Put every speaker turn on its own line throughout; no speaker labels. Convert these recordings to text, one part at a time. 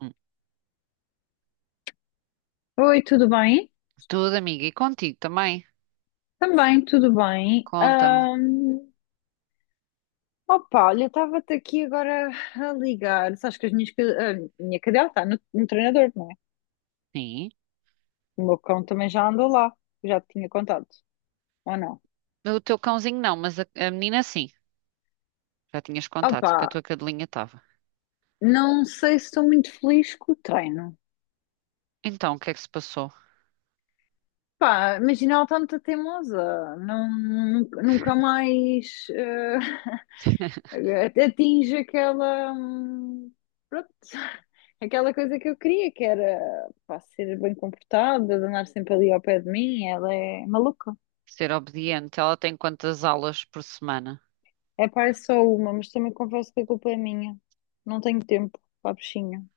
Hum,
Oi, tudo bem?
Tudo, amiga. E contigo também?
Também, tudo bem.
Conta-me.
Opa, olha, estava-te aqui agora a ligar. Sabes que a minha cadela está no treinador, não é?
Sim.
O meu cão também já andou lá. Já te tinha contado, ou não?
O teu cãozinho não, mas a menina sim. Já tinhas contado que a
Opa,
tua cadelinha estava.
não sei se estou muito feliz com o treino.
Então, o que é que se passou?
Pá, imagina, ela está muito teimosa. Não, nunca nunca mais. Até atinge aquela, pronto, aquela coisa que eu queria, que era, pá, ser bem comportada, de andar sempre ali ao pé de mim. Ela é maluca.
Ser obediente. Ela tem quantas aulas por semana?
É pá, é só uma, mas também confesso que a culpa é minha. Não tenho tempo para a bichinha.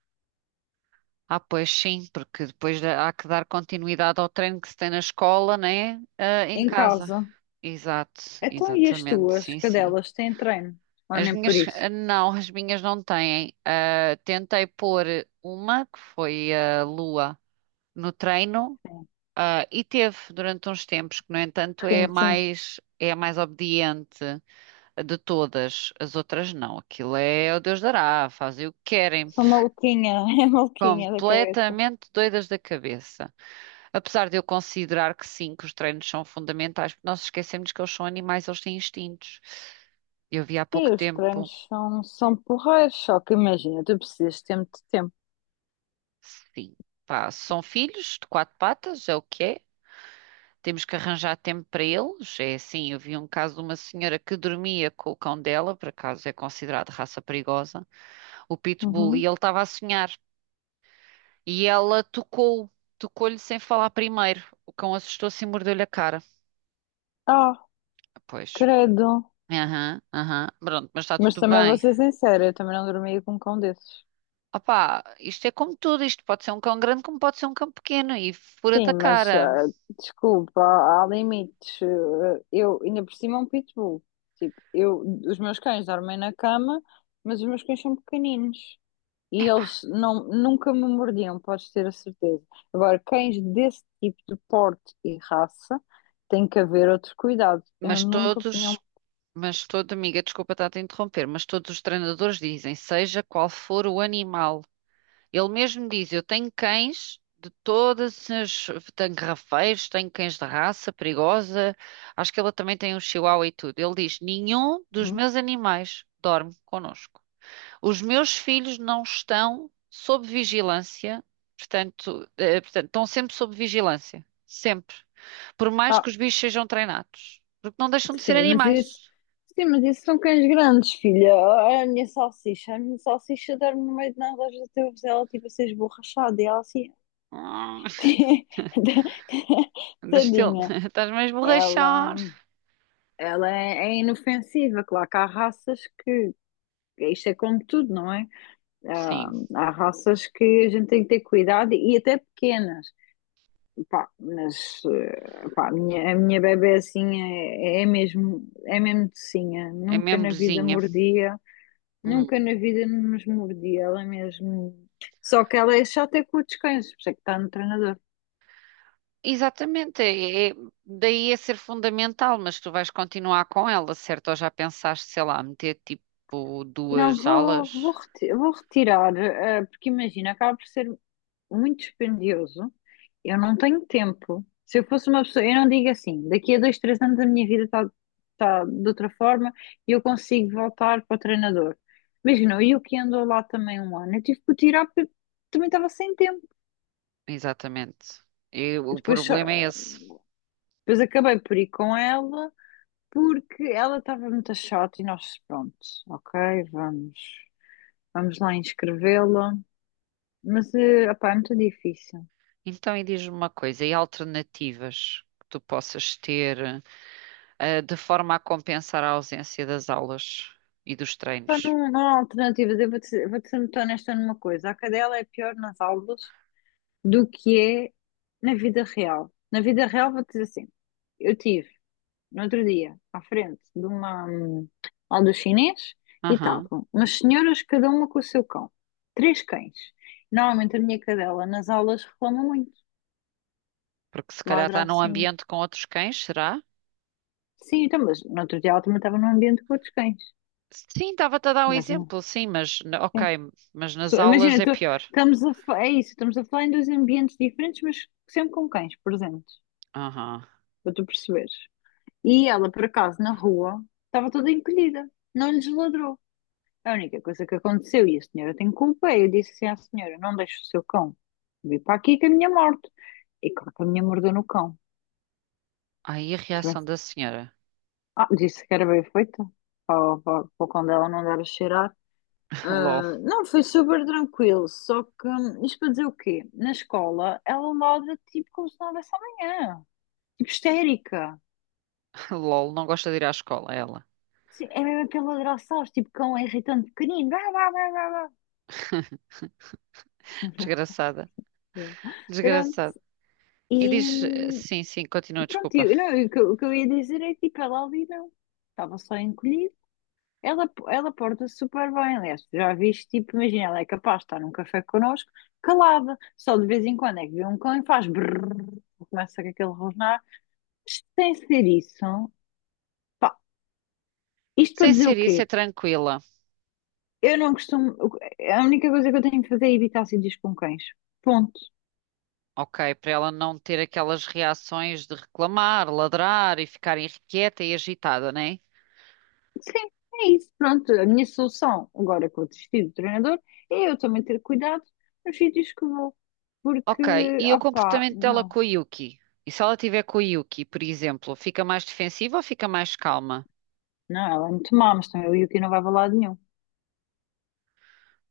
Ah, pois sim, porque depois há que dar continuidade ao treino que se tem na escola, né? Ah, em
Em
casa.
casa.
Exato,
Então, e as
exatamente.
tuas
Sim, sim.
cadelas têm treino? Ou
As
nem por
minhas,
isso?
ah, não, as minhas não têm. Ah, tentei pôr uma, que foi a Lua, no treino. Ah, e teve durante uns tempos que, no entanto, é a
Sim, sim.
mais, é a mais obediente de todas. As outras não. Aquilo é o Deus dará, fazem o que querem.
Sou maluquinha, é maluquinha da cabeça.
Completamente doidas da cabeça. Apesar de eu considerar que sim, que os treinos são fundamentais, porque nós esquecemos que eles são animais, eles têm instintos. Eu vi há
Sim,
pouco
os
tempo,
treinos são, porreiros, só que imagina, tu precisas de tempo.
sim, pá, são filhos de quatro patas, é o que é. Temos que arranjar tempo para eles. É assim, eu vi um caso de uma senhora que dormia com o cão dela, por acaso é considerado raça perigosa, o Pitbull, e
Uhum.
ele estava a sonhar. E ela tocou-lhe sem falar primeiro. O cão assustou-se e mordeu-lhe a cara. Pois.
Credo.
Aham, aham. Pronto, mas está
Mas
tudo
também vou
bem.
ser sincera, eu também não dormia com um cão desses.
Opá, isto é como tudo, isto pode ser um cão grande como pode ser um cão pequeno e fura-te
Sim,
a
mas
cara.
desculpa, há limites. Ah, eu ainda por cima é um pitbull. Tipo, os meus cães dormem na cama, mas os meus cães são pequeninos. E eles não, nunca me mordiam, podes ter a certeza. Agora, cães desse tipo de porte e raça, tem que haver outro cuidado. Eu
Mas
nunca punha um.
todos, Amiga, desculpa estar a te interromper, mas todos os treinadores dizem, seja qual for o animal. Ele mesmo diz: Eu tenho cães de todas as. Tenho rafeiros, tenho cães de raça perigosa. Acho que ele também tem um chihuahua e tudo. Ele diz: Nenhum dos
Uhum.
meus animais dorme connosco. Os meus filhos não estão sob vigilância, portanto, estão sempre sob vigilância. Sempre. Por mais que os bichos sejam treinados. Porque não deixam de ser
Sim, mas isso,
animais.
sim, mas isso são cães grandes, filha. Olha, a minha salsicha dorme no meio de nada. Às vezes eu vejo ela tipo a ser esborrachada, e ela assim,
Hum, do
tadinha.
estás mesmo a
Ela,
rachar.
ela é, inofensiva. Claro que há raças que, isto é como tudo, não é?
Sim,
Há raças que a gente tem que ter cuidado, e até pequenas. Pá, mas pá, a minha bebé assim é, é mesmo docinha,
é
nunca
mesmo
na vida
bozinha.
mordia. Nunca
Hum.
na vida nos mordi, ela mesmo. Só que ela é chata com os descansos, por isso é que está no treinador.
Exatamente, daí é ser fundamental, mas tu vais continuar com ela, certo? Ou já pensaste, sei lá, meter tipo
Não,
duas
vou
alas?
vou retirar, porque imagina, acaba por ser muito dispendioso. Eu não tenho tempo. Se eu fosse uma pessoa, eu não digo assim, daqui a dois, três anos a minha vida está tá de outra forma e eu consigo voltar para o treinador. Imagina, eu que ando lá também um ano, eu tive que o tirar porque também estava sem tempo.
Exatamente. E o
Depois,
problema é esse.
depois acabei por ir com ela porque ela estava muito chata, e nós, pronto, ok, vamos, vamos lá inscrevê-la. Mas, eh, opá, é muito difícil.
Então, e diz-me uma coisa, e alternativas que tu possas ter, de forma a compensar a ausência das aulas e dos
Opá,
treinos?
não, não há alternativas. Eu vou ser muito honesta numa coisa. A cadela é pior nas aulas do que é na vida real. Na vida real, vou-te dizer assim. Eu tive, no outro dia, à frente de uma aula do chinês, e
Aham.
estavam umas senhoras, cada uma com o seu cão. Três cães. Normalmente a minha cadela nas aulas reclama muito.
Porque se calhar está
Ladra
num
assim.
ambiente com outros cães, será?
Sim, então, mas no outro dia ela também estava num ambiente com outros cães.
Sim, estava-te a dar um
Mas não.
exemplo, sim, mas
Sim.
ok, mas nas aulas
Imagina,
é pior.
estamos a, é isso, estamos a falar em dois ambientes diferentes, mas sempre com cães presentes,
Aham.
para tu perceberes. E ela, por acaso, na rua, estava toda encolhida, não lhes ladrou. A única coisa que aconteceu, e a senhora tem culpa, é eu disse assim à senhora: não deixe o seu cão vir para aqui que a minha morte. E claro que a minha mordeu no cão.
Ai, a
Se
reação
tivesse-
da senhora.
Ah, disse que era bem feito, para o cão dela não dar a cheirar.
LOL.
Ah, não, foi super tranquilo, só que isto para dizer o quê? Na escola ela ladra tipo como se não houvesse amanhã, tipo histérica.
LOL, não gosta de ir à escola, é ela.
Sim, é mesmo aquele ladrar, sabes, tipo cão é irritante pequenino. Blá, blá, blá, blá, blá.
Desgraçada,
Yeah. Pronto.
desgraçada. E
E
diz, sim, sim, continua,
pronto,
desculpa.
não, o que eu ia dizer é que tipo, ela ali não, estava só encolhida. Ela porta-se super bem. Aliás, tu já viste, tipo, imagina, ela é capaz de estar num café connosco, calada, só de vez em quando é que vê um cão e faz brrr, começa com aquele rosnar. Sem ser isso, pá, isto para
Sem
dizer o
ser isso, é
quê?
tranquila.
Eu não costumo. A única coisa que eu tenho de fazer é evitar acidez com cães. Ponto.
Ok, para ela não ter aquelas reações de reclamar, ladrar e ficar irrequieta e agitada, né?
Sim, é isso. Pronto, a minha solução, agora que eu desisti do treinador, é eu também ter cuidado nos sítios que vou. Porque,
Ok, e o
opá,
comportamento dela
não.
com a Yuki? E se ela tiver com a Yuki, por exemplo, fica mais defensiva ou fica mais calma?
Não, ela é muito má, mas também o Yuki não vai para lado nenhum.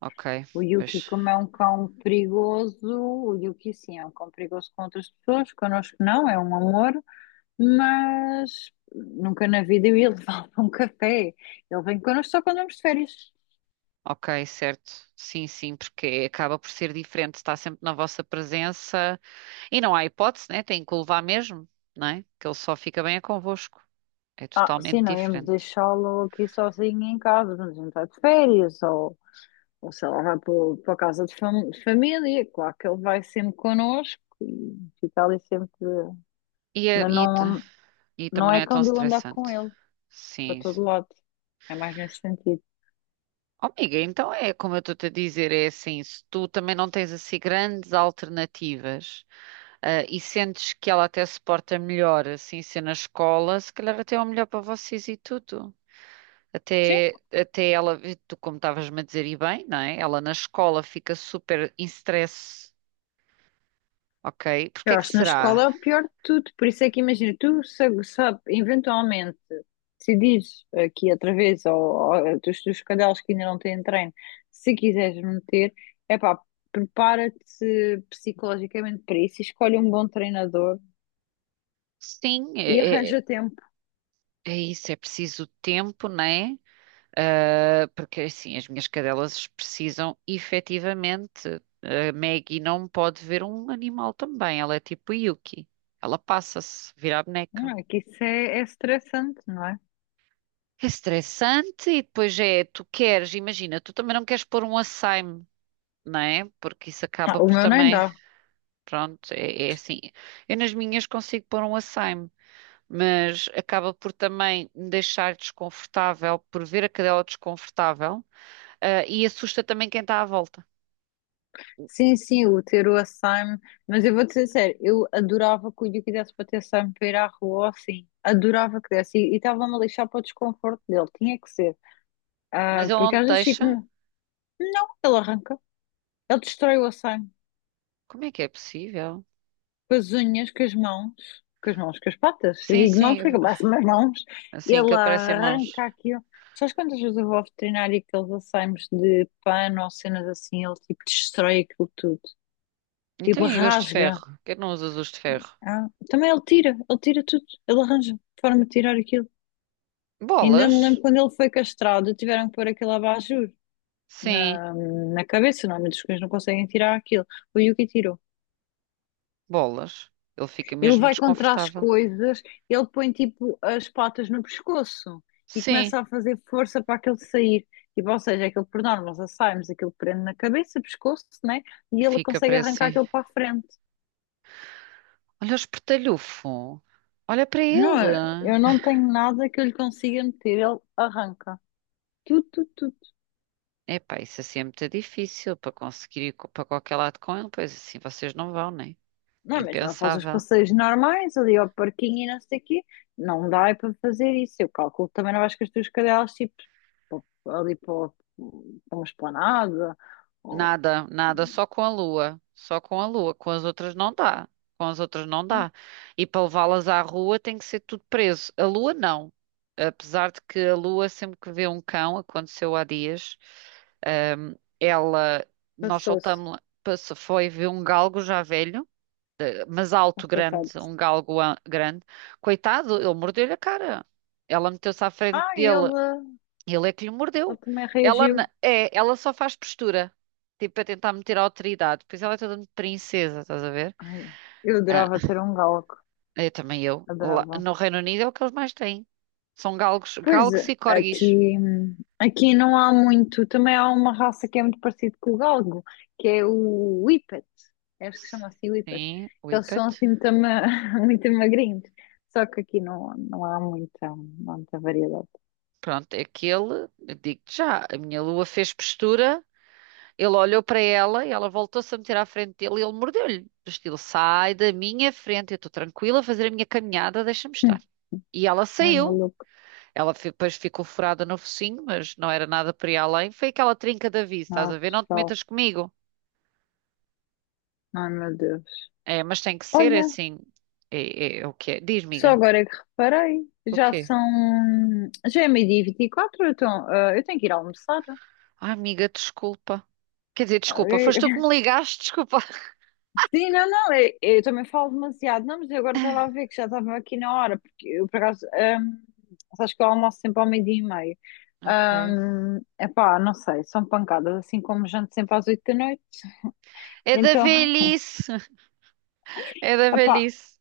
Ok,
O Yuki,
pois.
como é um cão perigoso, o Yuki sim, é um cão perigoso com outras pessoas, connosco não, é um amor. Mas nunca na vida eu ia levá-lo para um café. Ele vem connosco só quando vamos de férias.
Ok, certo. Sim, sim, porque acaba por ser diferente, está sempre na vossa presença e não há hipótese, né? Tem que o levar mesmo, não é? Que ele só fica bem é convosco. É
Ah, sim,
totalmente
não íamos
diferente.
deixá-lo aqui sozinho em casa, quando a gente vai de férias, ou sei lá, vai para, para a casa de, de família. Claro que ele vai sempre connosco e fica ali sempre,
E, é-
mas
e, t-
não,
e também
não
não
é
é tão
quando eu andar com
estressante.
ele, para
Sim.
todo
Sim.
lado. É mais nesse sentido.
Oh, amiga, então é como eu estou-te a dizer, é assim, se tu também não tens assim grandes alternativas, ah, e sentes que ela até se porta melhor assim ser na escola, se calhar até é o melhor para vocês e tudo.
Sim.
Até ela, tu como estavas-me a dizer, e bem, não é? Ela na escola fica super em stress, ok? Porque
Eu
é que
acho que na
será?
escola é o pior de tudo, por isso é que imagina, tu sabe, sabe eventualmente decidires aqui outra vez, ou dos teus cadelos que ainda não têm treino, se quiseres meter, é pá, prepara-te psicologicamente para isso, e escolhe um bom treinador
Sim,
e arranja tempo.
é isso, é preciso tempo, não é? Ah, porque assim, as minhas cadelas precisam efetivamente. A Maggie não pode ver um animal também, ela é tipo Yuki. Ela passa-se, vira a boneca.
Não é que isso é é estressante, não é?
É estressante e depois é, tu queres, imagina, tu também não queres pôr um açaime, não é? Porque isso
Ah,
acaba
o
por
meu nem
também.
dá.
Pronto, é assim. Eu nas minhas consigo pôr um açaime, mas acaba por também me deixar desconfortável por ver a cadela desconfortável, ah, e assusta também quem está à volta.
Sim, sim, o ter o Açaime, mas eu vou-te ser sério, eu adorava que o Yuki desse para ter Açaime para ir à rua, ou assim, adorava que desse, e estava-me a lixar para o desconforto dele, tinha que ser.
Mas
Ah,
ele
porque
não te
às vezes fico,
deixa?
não, ele arranca, ele destrói o Açaime,
Como é que é possível?
com as unhas, com as mãos, com as patas. Eu
Sim,
digo mãos,
sim,
porque é que eu passo as mãos.
assim que
Ele
ele parece em mãos.
arranca aquilo. Sabes quantas vezes eu vou ao veterinário, e aqueles Açaimes de pano ou cenas assim, ele tipo destrói aquilo tudo,
Então
tipo
e gosto de
rasga.
ferro? Por que não usas os de ferro?
Ah, também ele tira tudo, ele arranja forma de tirar aquilo. Ainda me lembro
Bolas?
quando ele foi castrado, tiveram que pôr aquele abajur
Sim,
na cabeça. Normalmente os cães não conseguem tirar aquilo. O Yuki tirou.
bolas. Ele fica
Ele
mesmo
vai contra as
desconfortável.
coisas, ele põe tipo as patas no pescoço e
Sim,
começa a fazer força para aquele sair. Tipo, ou seja, aquilo por norma, nós saímos, aquilo prende na cabeça, pescoço, né? E ele
fica
consegue
preso,
arrancar
sim.
aquilo para a frente.
Olha o espertalhufo. Olha para
Não,
ele.
eu não tenho nada que eu lhe consiga meter, ele arranca. Tudo, tudo, tudo.
Epá, isso assim é muito difícil para conseguir ir para qualquer lado com ele, pois assim vocês não vão, né? É
Não, mas não faz os
impensável.
passeios normais ali ao parquinho e não sei o quê. Não dá é para fazer isso. Eu calculo que também não vais com as tuas cadelas tipo pa- ali para, para uma esplanada. Ou...
Nada, nada, só com a Lua. Só com a Lua. Com as outras não dá. Com as outras não dá. E para levá-las à rua tem que ser tudo preso. A Lua não. Apesar de que a Lua, sempre que vê um cão, aconteceu há dias, ela, nós
Passou-se.
soltámos-la, foi ver um galgo já velho. Mas
Ah,
alto,
coitado.
grande, um galgo grande. Coitado, ele mordeu-lhe a cara. Ela meteu-se à frente
Ah, ele,
dele, ele é que lhe
ele
mordeu.
também
Ela
reagiu.
na- é, ela só faz postura, tipo para tentar meter a autoridade. Pois ela é toda de princesa, estás a ver?
Ai, eu
Ah,
adorava ter um galgo.
eu também eu. Lá-
Adorava.
no Reino Unido é o que eles mais têm. São galgos,
Pois,
galgos e corgis.
aqui, aqui não há muito. Também há uma raça que é muito parecida com o galgo, que é o Whippet. É, acho que chama assim Whippet.
Sim,
Eles são
whippet.
assim muito, muito magrinhos. Só que aqui não, não há muita, variedade.
Pronto, é aquele, eu digo-te já, a minha Lua fez postura. Ele olhou para ela e ela voltou-se a meter à frente dele e ele mordeu-lhe. Do estilo, sai da minha frente, eu estou tranquila a fazer a minha caminhada, deixa-me estar. E ela
Ai,
saiu.
maluco.
Depois ficou furada no focinho, mas não era nada para ir além. Foi aquela trinca de aviso, estás a
Nossa,
ver? Não te
só.
metas comigo.
Ai, meu Deus.
É, mas tem que ser é
Olha,
assim. É, é o que é? Diz,
só
amiga.
agora é que reparei.
O
Já
quê?
são. Já é 12:24. Então, ah, eu tenho que ir almoçar.
Ai, amiga, desculpa. Quer dizer, desculpa, foste tu que me ligaste, desculpa.
Sim, não, não, eu também falo demasiado. Não, mas eu agora estava a ver que já estava aqui na hora, porque eu, por acaso, sabes que eu almoço sempre ao 12:30.
Ok.
Epá, não sei, são pancadas, assim como janto sempre às 8 da noite.
É da
Então,
velhice. É da
epá,
velhice.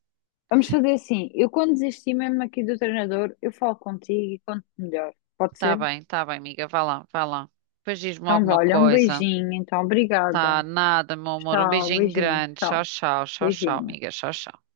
vamos fazer assim. Eu quando desisti mesmo aqui do treinador, eu falo contigo e conto melhor. Pode ser?
Tá bem, amiga. Vá lá, vá lá. Depois diz-me
Então, vá,
alguma
olha, um
coisa.
beijinho, então,
Tá,
obrigada.
nada, meu amor. Um
Tchau,
beijinho
beijinho,
grande. Tchau,
tchau,
tchau, tchau, tchau,
beijinho.
amiga. Tchau, tchau.